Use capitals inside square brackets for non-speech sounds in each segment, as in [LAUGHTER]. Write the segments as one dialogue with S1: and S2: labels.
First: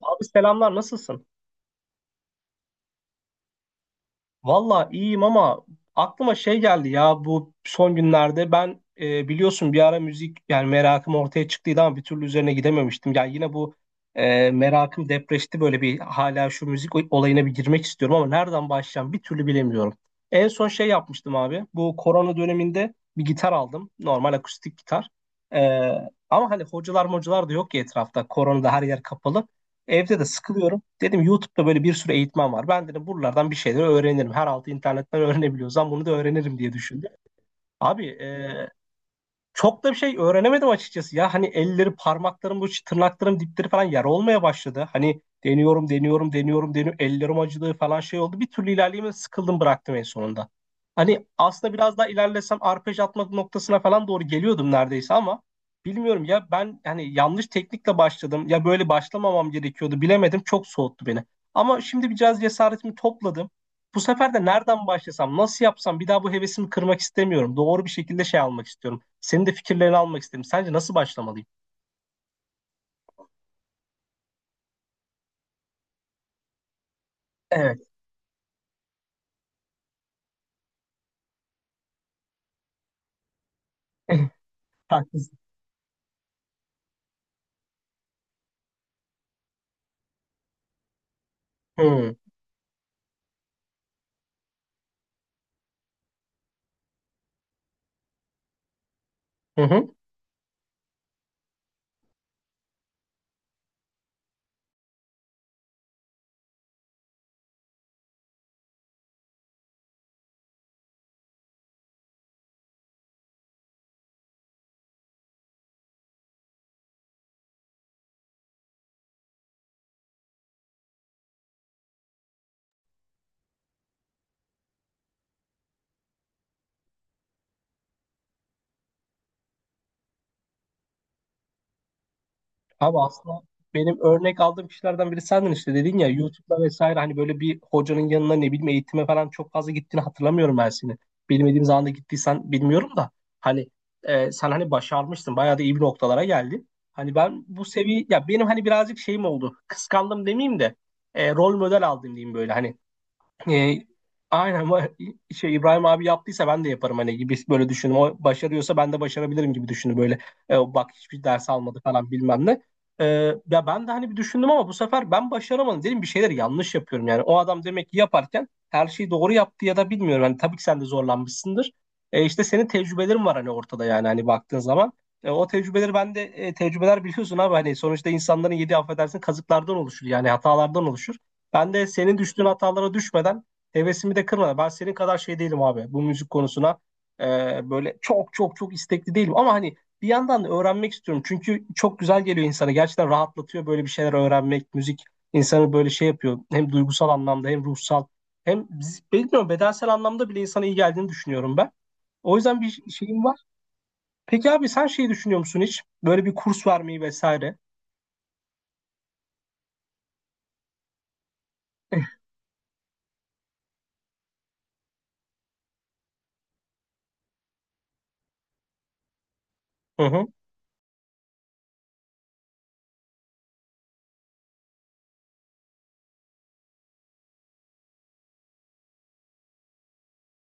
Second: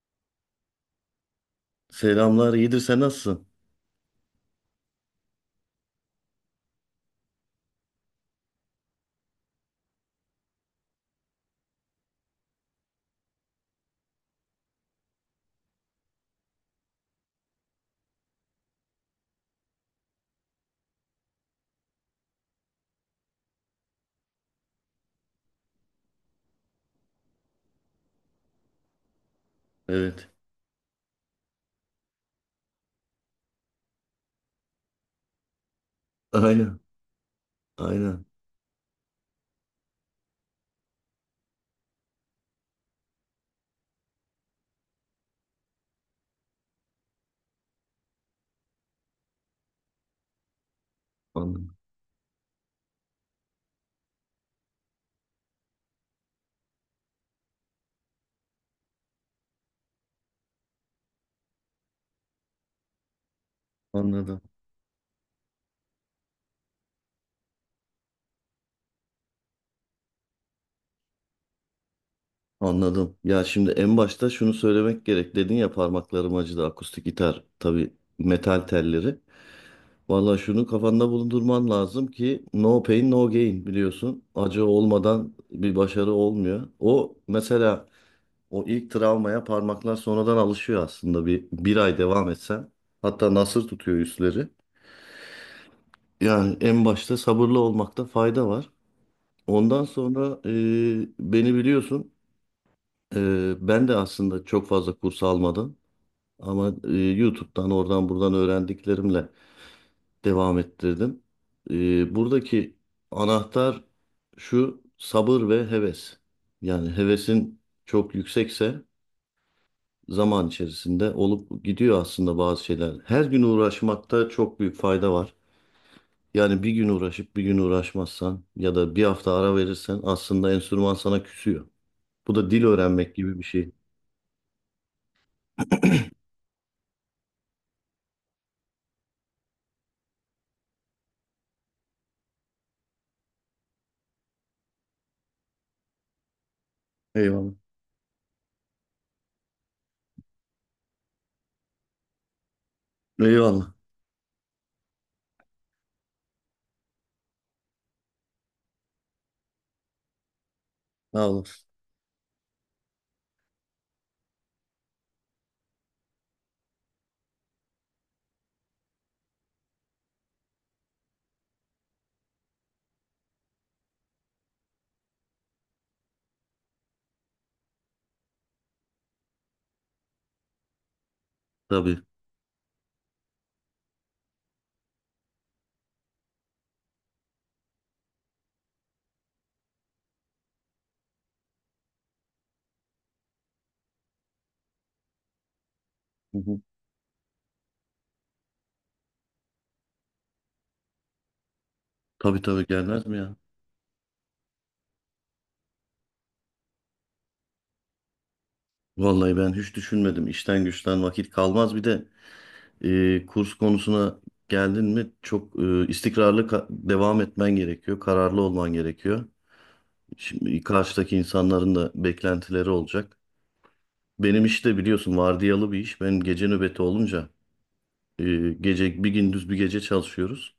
S1: Abi selamlar, nasılsın?
S2: Selamlar, iyidir sen nasılsın?
S1: Valla iyiyim ama aklıma şey geldi ya, bu son günlerde ben biliyorsun bir ara müzik yani merakım ortaya çıktıydı ama bir türlü üzerine gidememiştim. Yani yine bu merakım depreşti, böyle bir hala şu müzik olayına bir girmek istiyorum ama nereden başlayacağım bir türlü bilemiyorum. En son şey yapmıştım abi, bu korona döneminde bir gitar aldım, normal akustik gitar. E, ama hani hocalar mocalar da yok ki etrafta, koronada her yer kapalı. Evde de
S2: Evet.
S1: sıkılıyorum. Dedim YouTube'da böyle bir sürü eğitmen var. Ben dedim buralardan bir şeyler öğrenirim. Her altı internetten [LAUGHS] öğrenebiliyorsam bunu da öğrenirim diye
S2: Aynen,
S1: düşündüm. Abi
S2: aynen.
S1: çok da bir şey öğrenemedim açıkçası ya. Hani elleri, parmaklarım, bu tırnaklarım dipleri falan yara olmaya başladı. Hani deniyorum, deniyorum, deniyorum, deniyorum. Ellerim acıdı falan, şey oldu. Bir türlü ilerleyemem, sıkıldım, bıraktım en sonunda. Hani aslında
S2: Anladım.
S1: biraz daha ilerlesem arpej atmak noktasına falan doğru geliyordum neredeyse ama bilmiyorum ya, ben hani yanlış teknikle başladım. Ya böyle başlamamam gerekiyordu, bilemedim. Çok soğuttu beni. Ama şimdi bir biraz cesaretimi topladım. Bu sefer
S2: Anladım.
S1: de nereden başlasam, nasıl yapsam, bir daha bu hevesimi kırmak istemiyorum. Doğru bir şekilde şey almak istiyorum. Senin de fikirlerini almak istedim. Sence nasıl başlamalıyım?
S2: Anladım. Ya şimdi en başta şunu söylemek gerek. Dedin ya parmaklarım acıdı akustik gitar. Tabii
S1: Evet.
S2: metal telleri. Valla şunu kafanda bulundurman lazım ki no pain no gain biliyorsun. Acı
S1: [LAUGHS]
S2: olmadan
S1: Haklısın.
S2: bir başarı olmuyor. O mesela o ilk travmaya parmaklar sonradan alışıyor aslında. Bir ay
S1: Hmm.
S2: devam etsen. Hatta nasır tutuyor üstleri. Yani en başta sabırlı olmakta fayda var.
S1: Hı
S2: Ondan
S1: hı.
S2: sonra beni biliyorsun. Ben de aslında çok fazla kurs almadım. Ama YouTube'dan oradan buradan öğrendiklerimle devam ettirdim. Buradaki anahtar şu sabır ve heves. Yani hevesin çok yüksekse zaman içerisinde olup gidiyor aslında bazı şeyler. Her gün uğraşmakta çok büyük fayda var. Yani bir gün uğraşıp bir gün uğraşmazsan ya da bir hafta ara verirsen aslında enstrüman sana küsüyor. Bu da dil
S1: Abi
S2: öğrenmek gibi
S1: aslında
S2: bir şey.
S1: benim örnek aldığım kişilerden biri sendin, işte dedin ya YouTube'da vesaire, hani böyle bir hocanın yanına ne bileyim eğitime falan çok fazla gittiğini hatırlamıyorum ben seni. Bilmediğim zaman da gittiysen bilmiyorum da hani sen hani başarmıştın, bayağı da iyi bir noktalara geldin. Hani ben
S2: Eyvallah.
S1: bu seviye ya, benim hani birazcık şeyim oldu, kıskandım demeyeyim de rol model aldım diyeyim böyle hani. e,
S2: Eyvallah.
S1: aynen ama şey, İbrahim abi yaptıysa ben de yaparım hani, gibi böyle düşündüm. O başarıyorsa ben de başarabilirim gibi düşündüm böyle. Bak hiçbir
S2: Sağ
S1: ders
S2: olasın.
S1: almadı falan bilmem ne. E, ya ben de hani bir düşündüm ama bu sefer ben başaramadım. Dedim bir şeyler yanlış yapıyorum yani. O adam demek ki yaparken her şeyi doğru yaptı ya da bilmiyorum. Hani tabii ki sen de zorlanmışsındır. İşte senin tecrübelerin var hani ortada yani, hani baktığın zaman. O tecrübeleri ben de tecrübeler biliyorsun abi, hani sonuçta insanların yedi affedersin kazıklardan oluşur yani, hatalardan oluşur. Ben de
S2: Tabii.
S1: senin düştüğün hatalara düşmeden, hevesimi de kırmadan. Ben senin kadar şey değilim abi bu müzik konusuna. Böyle çok çok çok istekli değilim. Ama hani bir yandan da öğrenmek istiyorum. Çünkü çok güzel geliyor insana. Gerçekten rahatlatıyor böyle bir şeyler öğrenmek. Müzik insanı böyle şey
S2: Hı
S1: yapıyor.
S2: hı.
S1: Hem duygusal anlamda hem ruhsal. Hem bilmiyorum bedensel anlamda bile insana iyi geldiğini düşünüyorum ben. O
S2: Tabii
S1: yüzden
S2: tabii
S1: bir
S2: gelmez mi
S1: şeyim
S2: ya?
S1: var. Peki abi sen şey düşünüyor musun hiç? Böyle bir kurs vermeyi vesaire.
S2: Vallahi ben hiç düşünmedim. İşten güçten vakit kalmaz. Bir de
S1: [LAUGHS]
S2: kurs konusuna geldin mi çok istikrarlı devam etmen gerekiyor. Kararlı olman gerekiyor.
S1: Hı hı.
S2: Şimdi karşıdaki insanların da beklentileri olacak. Benim iş de biliyorsun vardiyalı bir iş. Benim gece nöbeti olunca e, gece bir gündüz bir gece çalışıyoruz.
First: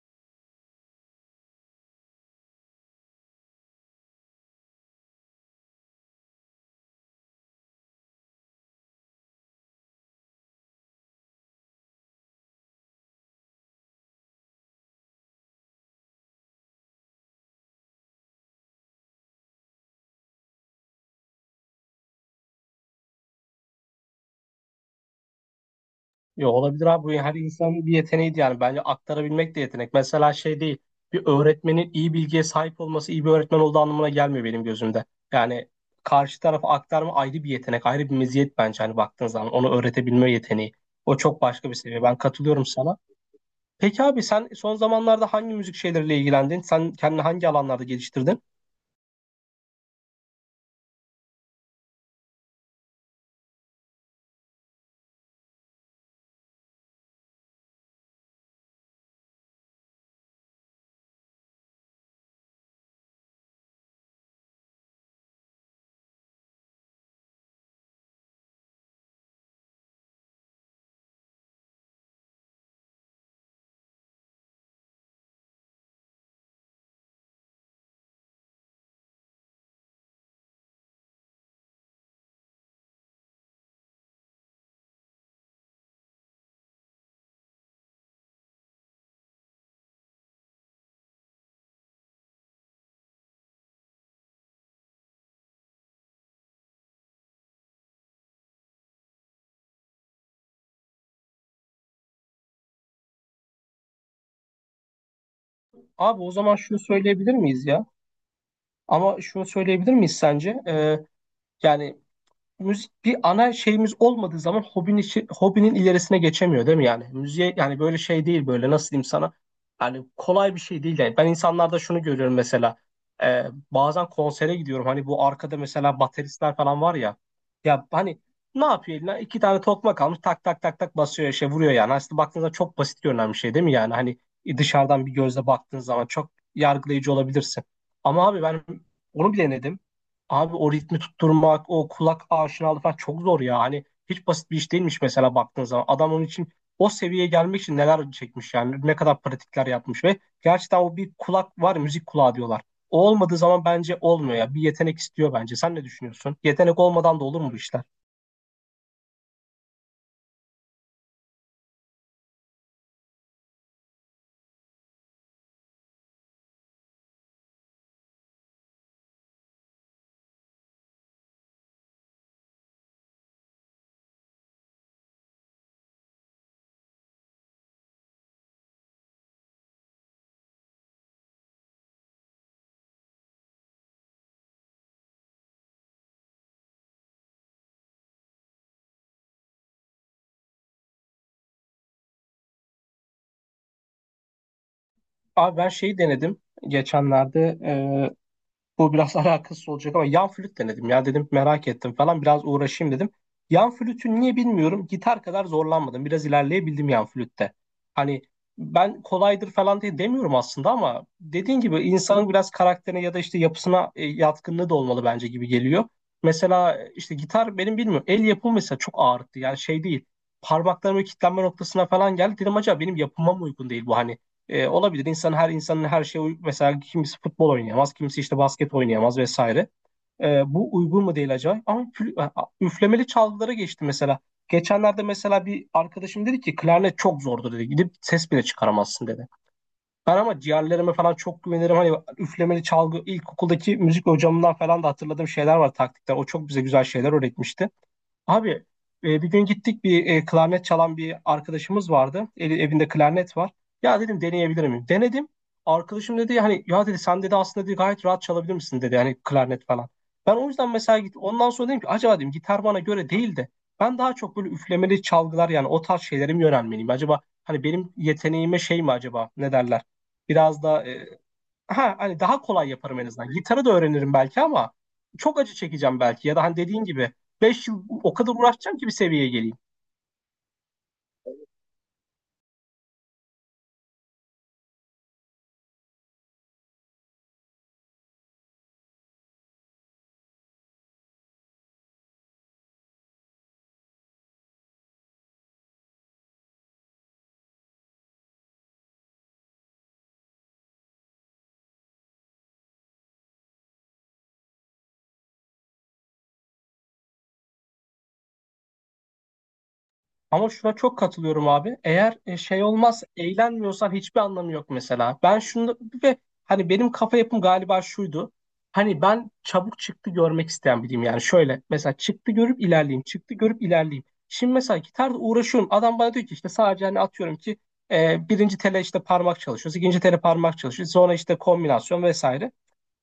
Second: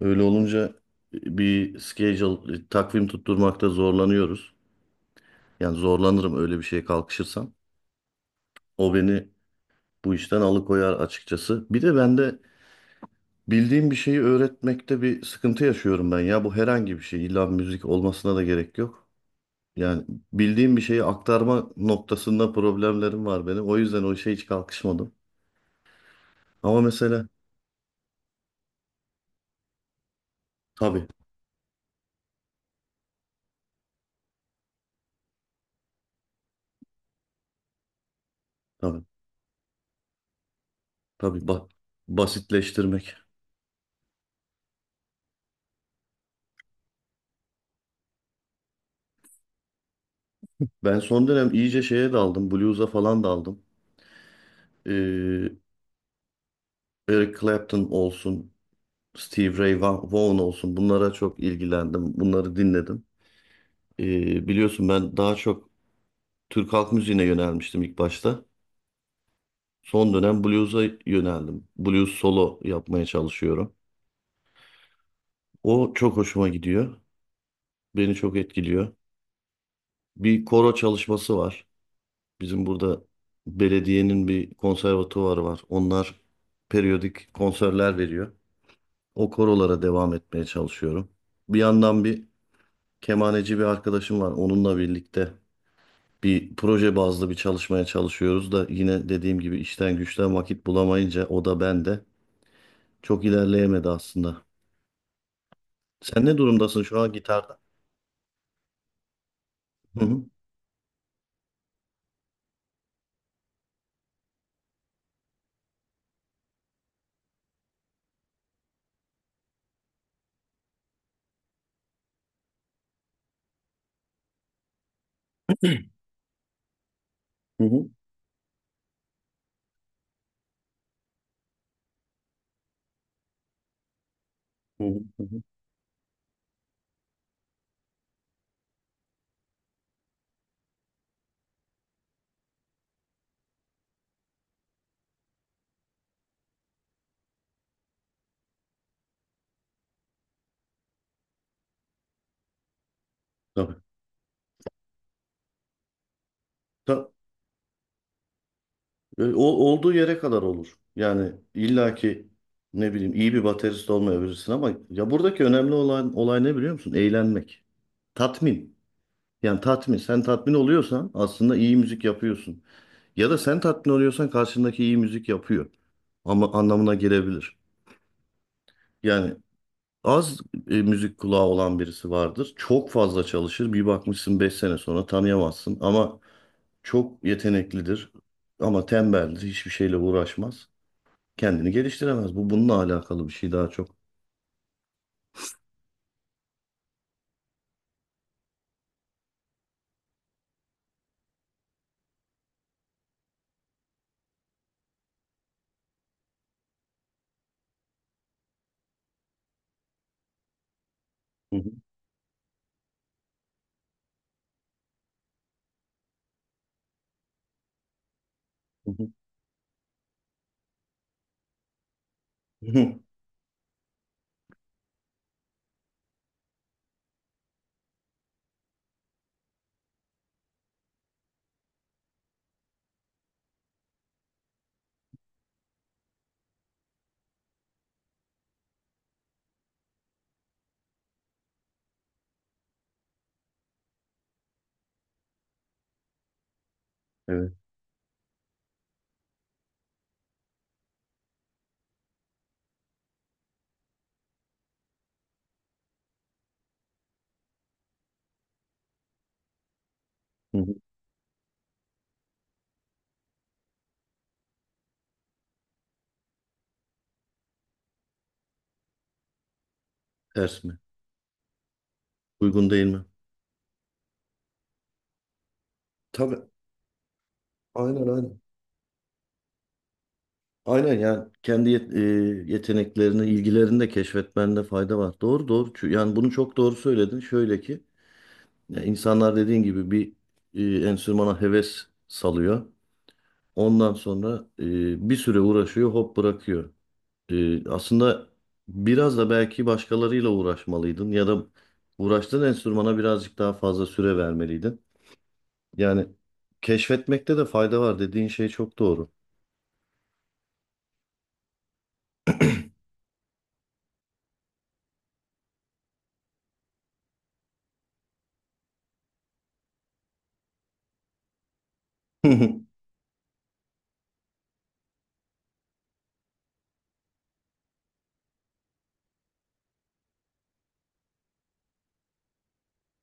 S2: Öyle olunca bir schedule, takvim tutturmakta zorlanıyoruz. Yani zorlanırım öyle bir şeye kalkışırsam. O beni bu işten alıkoyar açıkçası. Bir de ben de bildiğim bir şeyi öğretmekte bir sıkıntı yaşıyorum ben ya. Bu herhangi bir şey. İlla müzik olmasına da gerek yok. Yani bildiğim bir şeyi aktarma noktasında problemlerim var benim. O yüzden o işe hiç kalkışmadım.
S1: Yo,
S2: Ama
S1: olabilir abi. Bu
S2: mesela
S1: her insanın bir yeteneği yani. Bence aktarabilmek de yetenek. Mesela şey değil.
S2: tabii
S1: Bir öğretmenin iyi bilgiye sahip olması iyi bir öğretmen olduğu anlamına gelmiyor benim gözümde. Yani karşı tarafa aktarma ayrı bir yetenek, ayrı bir meziyet bence hani,
S2: tabii
S1: baktığın zaman. Onu öğretebilme yeteneği. O
S2: tabii
S1: çok başka bir seviye. Ben katılıyorum sana.
S2: basitleştirmek.
S1: Peki abi sen son zamanlarda hangi müzik şeyleriyle ilgilendin? Sen kendini hangi alanlarda geliştirdin?
S2: Ben son dönem iyice şeye daldım. Blues'a falan daldım. Ee, Eric Clapton olsun, Steve Ray Vaughan olsun bunlara çok ilgilendim. Bunları dinledim. Biliyorsun ben daha çok Türk halk müziğine yönelmiştim ilk başta. Son dönem blues'a yöneldim. Blues solo yapmaya çalışıyorum. O çok hoşuma gidiyor. Beni çok etkiliyor. Bir koro çalışması var. Bizim burada belediyenin bir konservatuvarı var. Onlar periyodik konserler veriyor. O korolara devam etmeye çalışıyorum. Bir yandan bir kemaneci bir arkadaşım var. Onunla birlikte bir proje bazlı bir çalışmaya çalışıyoruz da yine dediğim gibi işten güçten vakit bulamayınca o da ben de çok ilerleyemedi aslında.
S1: Abi
S2: Sen
S1: o
S2: ne
S1: zaman şunu
S2: durumdasın şu an
S1: söyleyebilir
S2: gitarda?
S1: miyiz ya? Ama şunu söyleyebilir
S2: Hı
S1: miyiz
S2: hı.
S1: sence? Yani müzik bir ana şeyimiz olmadığı zaman hobinin, hobinin ilerisine geçemiyor değil mi yani? Müziğe yani böyle şey değil, böyle nasıl diyeyim sana? Yani kolay bir şey değil yani. Ben insanlarda şunu görüyorum mesela. Ee, bazen konsere gidiyorum. Hani bu arkada mesela bateristler falan var ya.
S2: Hı
S1: Ya
S2: hı.
S1: hani ne yapıyor eline? İki tane tokmak almış, tak tak tak tak basıyor, şey vuruyor yani. Aslında baktığınızda çok basit görünen bir şey değil mi yani? Hani
S2: Hı hı.
S1: dışarıdan bir
S2: Hı hı.
S1: gözle baktığın zaman çok yargılayıcı olabilirsin. Ama abi ben onu bile denedim. Abi o ritmi tutturmak, o kulak aşinalığı falan çok zor ya. Hani hiç basit bir iş değilmiş mesela, baktığın zaman. Adam onun için o seviyeye gelmek için neler çekmiş yani. Ne kadar pratikler yapmış ve gerçekten o bir kulak var, ya, müzik kulağı diyorlar. O olmadığı zaman
S2: Tabii.
S1: bence olmuyor ya. Bir yetenek istiyor bence. Sen ne düşünüyorsun? Yetenek
S2: Ta-
S1: olmadan da olur mu bu işler?
S2: Olduğu yere kadar olur. Yani illaki ne bileyim iyi bir baterist olmayabilirsin ama ya buradaki önemli olan olay ne biliyor musun? Eğlenmek. Tatmin. Yani tatmin. Sen tatmin oluyorsan aslında iyi müzik yapıyorsun. Ya da sen tatmin oluyorsan karşındaki iyi müzik yapıyor. Ama anlamına gelebilir. Yani az müzik kulağı olan birisi vardır. Çok fazla çalışır. Bir bakmışsın 5 sene sonra tanıyamazsın. Ama çok yeteneklidir. Ama tembeldir. Hiçbir şeyle uğraşmaz. Kendini geliştiremez. Bu bununla alakalı bir şey daha çok.
S1: Abi ben şeyi denedim geçenlerde. Bu biraz [LAUGHS] alakasız olacak ama yan flüt denedim ya, dedim merak ettim falan, biraz uğraşayım dedim. Yan flütün niye bilmiyorum gitar kadar zorlanmadım. Biraz ilerleyebildim yan flütte. Hani ben kolaydır falan diye demiyorum aslında ama
S2: Hı
S1: dediğin
S2: hı,
S1: gibi insanın biraz karakterine ya da işte yapısına yatkınlığı da olmalı bence, gibi geliyor. Mesela işte gitar benim bilmiyorum el yapımı mesela,
S2: hı
S1: çok
S2: hı.
S1: ağrıttı yani şey değil. Parmaklarımın kilitlenme noktasına falan geldi. Dedim acaba benim
S2: [LAUGHS]
S1: yapıma mı uygun değil bu, hani olabilir. İnsan her insanın her şeye uygun. Mesela kimisi futbol oynayamaz, kimisi işte basket oynayamaz vesaire. Bu uygun mu değil acaba? Ama üflemeli çalgılara geçti mesela. Geçenlerde mesela bir arkadaşım dedi ki klarnet çok zordur dedi. Gidip ses bile çıkaramazsın dedi. Ben ama ciğerlerime falan çok güvenirim. Hani üflemeli çalgı, ilkokuldaki müzik hocamından falan da hatırladığım şeyler var, taktikler. O çok bize güzel şeyler
S2: Evet.
S1: öğretmişti. Abi bir gün gittik bir klarnet çalan bir arkadaşımız vardı. Evinde klarnet var. Ya dedim deneyebilir miyim? Denedim. Arkadaşım dedi hani, ya dedi sen dedi aslında dedi, gayet rahat çalabilir misin dedi hani klarnet falan. Ben o
S2: hı
S1: yüzden
S2: hı.
S1: mesela, git ondan sonra dedim ki acaba dedim gitar bana göre değil de ben daha çok böyle üflemeli çalgılar yani o tarz şeylere mi yönelmeliyim? Acaba hani benim yeteneğime şey mi acaba, ne derler? Biraz
S2: Ters mi?
S1: da ha hani daha kolay
S2: Uygun değil
S1: yaparım
S2: mi?
S1: en azından. Gitarı da öğrenirim belki ama çok acı çekeceğim belki ya
S2: Tabii.
S1: da hani dediğin gibi 5 yıl
S2: Aynen
S1: o kadar
S2: aynen.
S1: uğraşacağım ki bir seviyeye geleyim.
S2: Aynen yani kendi yeteneklerini, ilgilerini de keşfetmende fayda var. Doğru doğru. Yani bunu çok doğru söyledin. Şöyle ki ya insanlar dediğin gibi bir enstrümana heves salıyor. Ondan sonra bir süre uğraşıyor, hop bırakıyor. Aslında biraz da belki başkalarıyla uğraşmalıydın ya da uğraştığın enstrümana birazcık daha fazla süre vermeliydin. Yani keşfetmekte de fayda var dediğin şey çok doğru.
S1: Ama şuna çok katılıyorum abi. Eğer şey olmaz, eğlenmiyorsan hiçbir anlamı yok mesela. Ben şunu ve hani benim kafa yapım galiba şuydu. Hani ben çabuk çıktı görmek isteyen biriyim yani. Şöyle mesela
S2: [LAUGHS]
S1: çıktı
S2: Hı
S1: görüp ilerleyeyim, çıktı görüp ilerleyeyim. Şimdi mesela gitarda uğraşıyorum. Adam bana diyor ki işte, sadece hani atıyorum ki birinci tele işte parmak çalışıyoruz, ikinci tele parmak çalışıyoruz. Sonra işte kombinasyon vesaire.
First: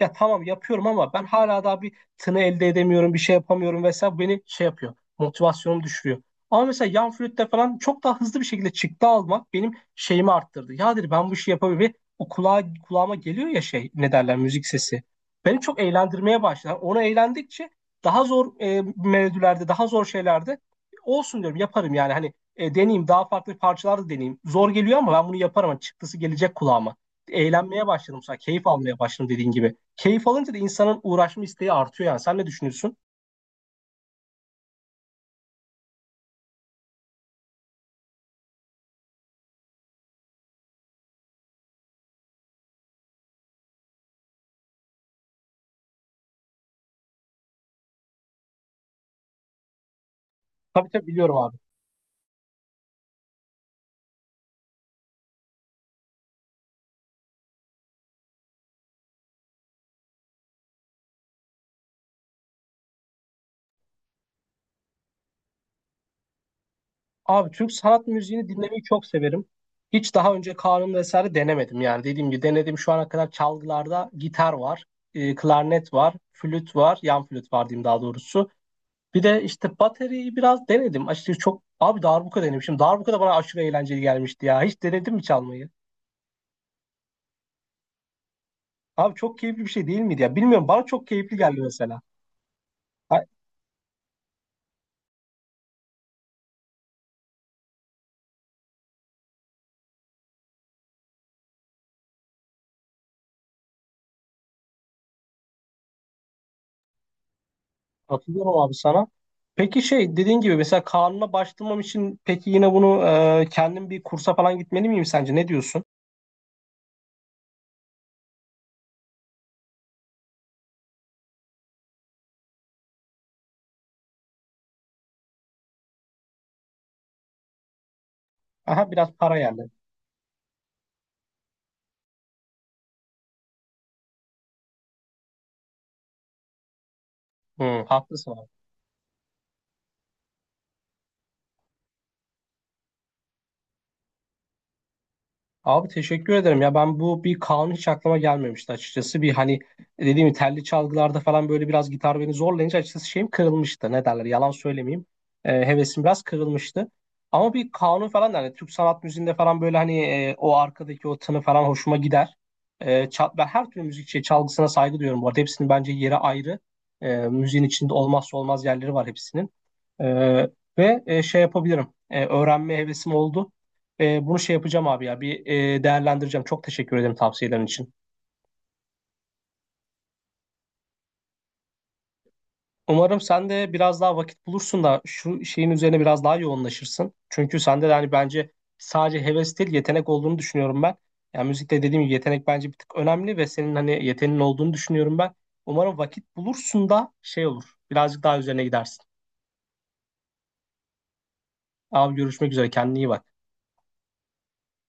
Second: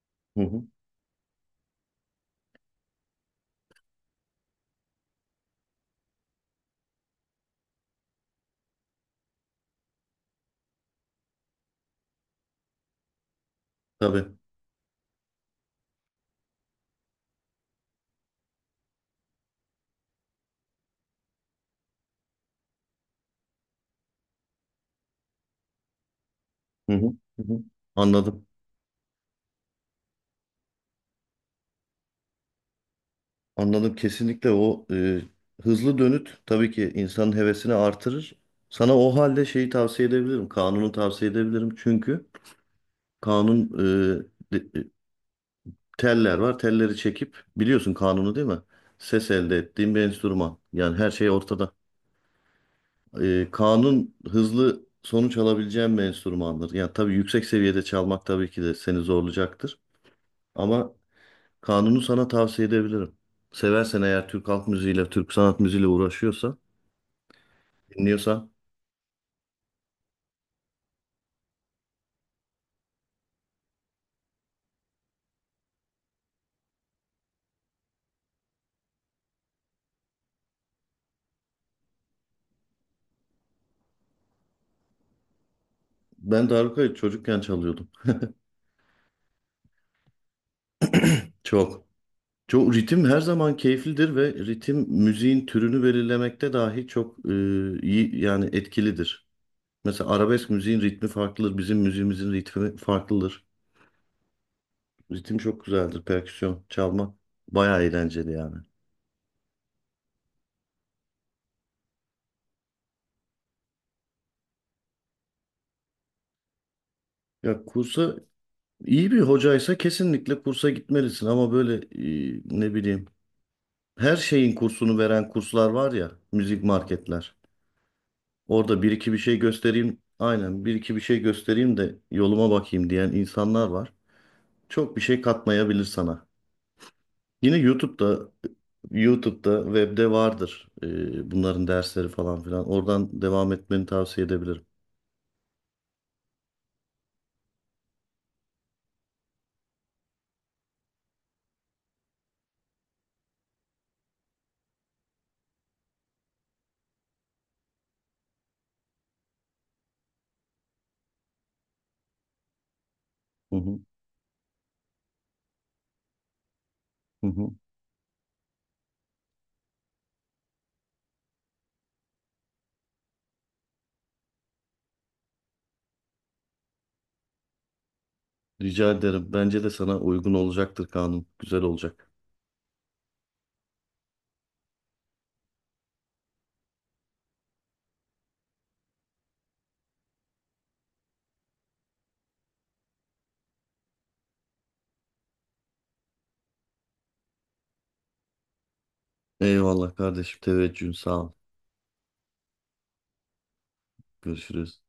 S1: Ya tamam
S2: hı.
S1: yapıyorum ama ben hala daha bir tını elde edemiyorum, bir şey yapamıyorum vesaire. Bu beni şey yapıyor, motivasyonumu düşürüyor. Ama mesela yan flütte falan çok daha hızlı bir şekilde çıktı almak benim şeyimi arttırdı. Ya dedi ben bu işi yapabilirim. Ve o kulağa, kulağıma geliyor ya, şey ne
S2: Tabii.
S1: derler, müzik sesi. Beni çok eğlendirmeye başladı. Onu eğlendikçe daha zor melodilerde, daha zor şeylerde olsun diyorum yaparım yani. Hani deneyeyim, daha farklı parçalar da deneyeyim. Zor geliyor ama ben bunu yaparım. Hani çıktısı gelecek
S2: Hı
S1: kulağıma,
S2: hı. Hı hı.
S1: eğlenmeye başladım sonra,
S2: Anladım.
S1: keyif almaya başladım, dediğin gibi. Keyif alınca da insanın uğraşma isteği artıyor yani. Sen ne düşünüyorsun?
S2: Anladım kesinlikle o hızlı dönüt tabii ki insanın hevesini artırır. Sana o halde şeyi tavsiye edebilirim. Kanunu tavsiye edebilirim. Çünkü kanun e, de- e, teller var. Telleri çekip biliyorsun kanunu değil mi? Ses elde ettiğin bir enstrüman.
S1: Tabii
S2: Yani
S1: tabii
S2: her şey
S1: biliyorum abi.
S2: ortada. Kanun hızlı sonuç alabileceğin bir enstrümandır. Yani tabii yüksek seviyede çalmak tabii ki de seni zorlayacaktır. Ama kanunu sana tavsiye edebilirim. Seversen eğer Türk halk müziğiyle, Türk sanat müziğiyle uğraşıyorsan
S1: Abi Türk sanat müziğini
S2: Dinliyorsan.
S1: dinlemeyi çok severim. Hiç daha önce kanun vesaire denemedim yani. Dediğim gibi denedim şu ana kadar çalgılarda gitar var, klarnet var, flüt var, yan flüt var diyeyim daha doğrusu. Bir de işte bateriyi biraz denedim. Açıkçası çok abi darbuka denemişim. Darbuka da bana aşırı eğlenceli gelmişti ya. Hiç denedin mi çalmayı?
S2: Ben darbukayı çocukken çalıyordum.
S1: Abi çok keyifli bir şey değil miydi ya? Bilmiyorum bana çok keyifli geldi
S2: Çok.
S1: mesela.
S2: Çok ritim her zaman keyiflidir ve ritim müziğin türünü belirlemekte dahi çok iyi yani etkilidir. Mesela arabesk müziğin ritmi farklıdır. Bizim müziğimizin ritmi farklıdır. Ritim çok güzeldir. Perküsyon çalma bayağı eğlenceli yani.
S1: Katılıyorum abi sana. Peki şey dediğin gibi mesela kanuna başvurmam için, peki yine bunu kendim bir kursa falan gitmeli miyim sence? Ne diyorsun?
S2: Ya kursa iyi bir hocaysa kesinlikle kursa gitmelisin ama böyle ne bileyim her şeyin kursunu veren kurslar var ya müzik marketler. Orada
S1: Aha
S2: bir iki
S1: biraz
S2: bir şey
S1: para yani.
S2: göstereyim. Aynen bir iki bir şey göstereyim de yoluma bakayım diyen insanlar var. Çok bir şey katmayabilir sana. Yine
S1: Hı,
S2: YouTube'da
S1: haklısın.
S2: YouTube'da webde vardır bunların dersleri falan filan. Oradan devam etmeni tavsiye edebilirim.
S1: Abi teşekkür ederim ya, ben bu bir kanun hiç aklıma gelmemişti açıkçası. Bir hani dediğim gibi telli çalgılarda falan böyle biraz, gitar beni zorlayınca açıkçası şeyim kırılmıştı ne derler, yalan söylemeyeyim. Hevesim biraz kırılmıştı ama bir kanun falan da hani Türk sanat müziğinde falan böyle hani o arkadaki o tını falan hoşuma gider. Ben
S2: Hı
S1: her
S2: hı,
S1: türlü müzik şey, çalgısına saygı duyuyorum bu arada, hepsinin bence yeri ayrı.
S2: hı hı.
S1: Müziğin içinde olmazsa olmaz yerleri var hepsinin. ee, ve şey yapabilirim. Öğrenme hevesim oldu. Bunu şey yapacağım abi ya, bir değerlendireceğim. Çok teşekkür ederim tavsiyelerin için.
S2: Rica ederim. Bence de sana uygun olacaktır kanun. Güzel olacak.
S1: Umarım sen de biraz daha vakit bulursun da şu şeyin üzerine biraz daha yoğunlaşırsın. Çünkü sende de hani bence sadece heves değil, yetenek olduğunu düşünüyorum ben. Yani müzikte dediğim gibi yetenek bence bir tık önemli ve senin hani yeteneğin olduğunu düşünüyorum ben. Umarım vakit bulursun da şey olur. Birazcık daha üzerine gidersin.
S2: Eyvallah kardeşim. Teveccühün sağ ol.
S1: Abi görüşmek üzere, kendine iyi bak.
S2: Görüşürüz.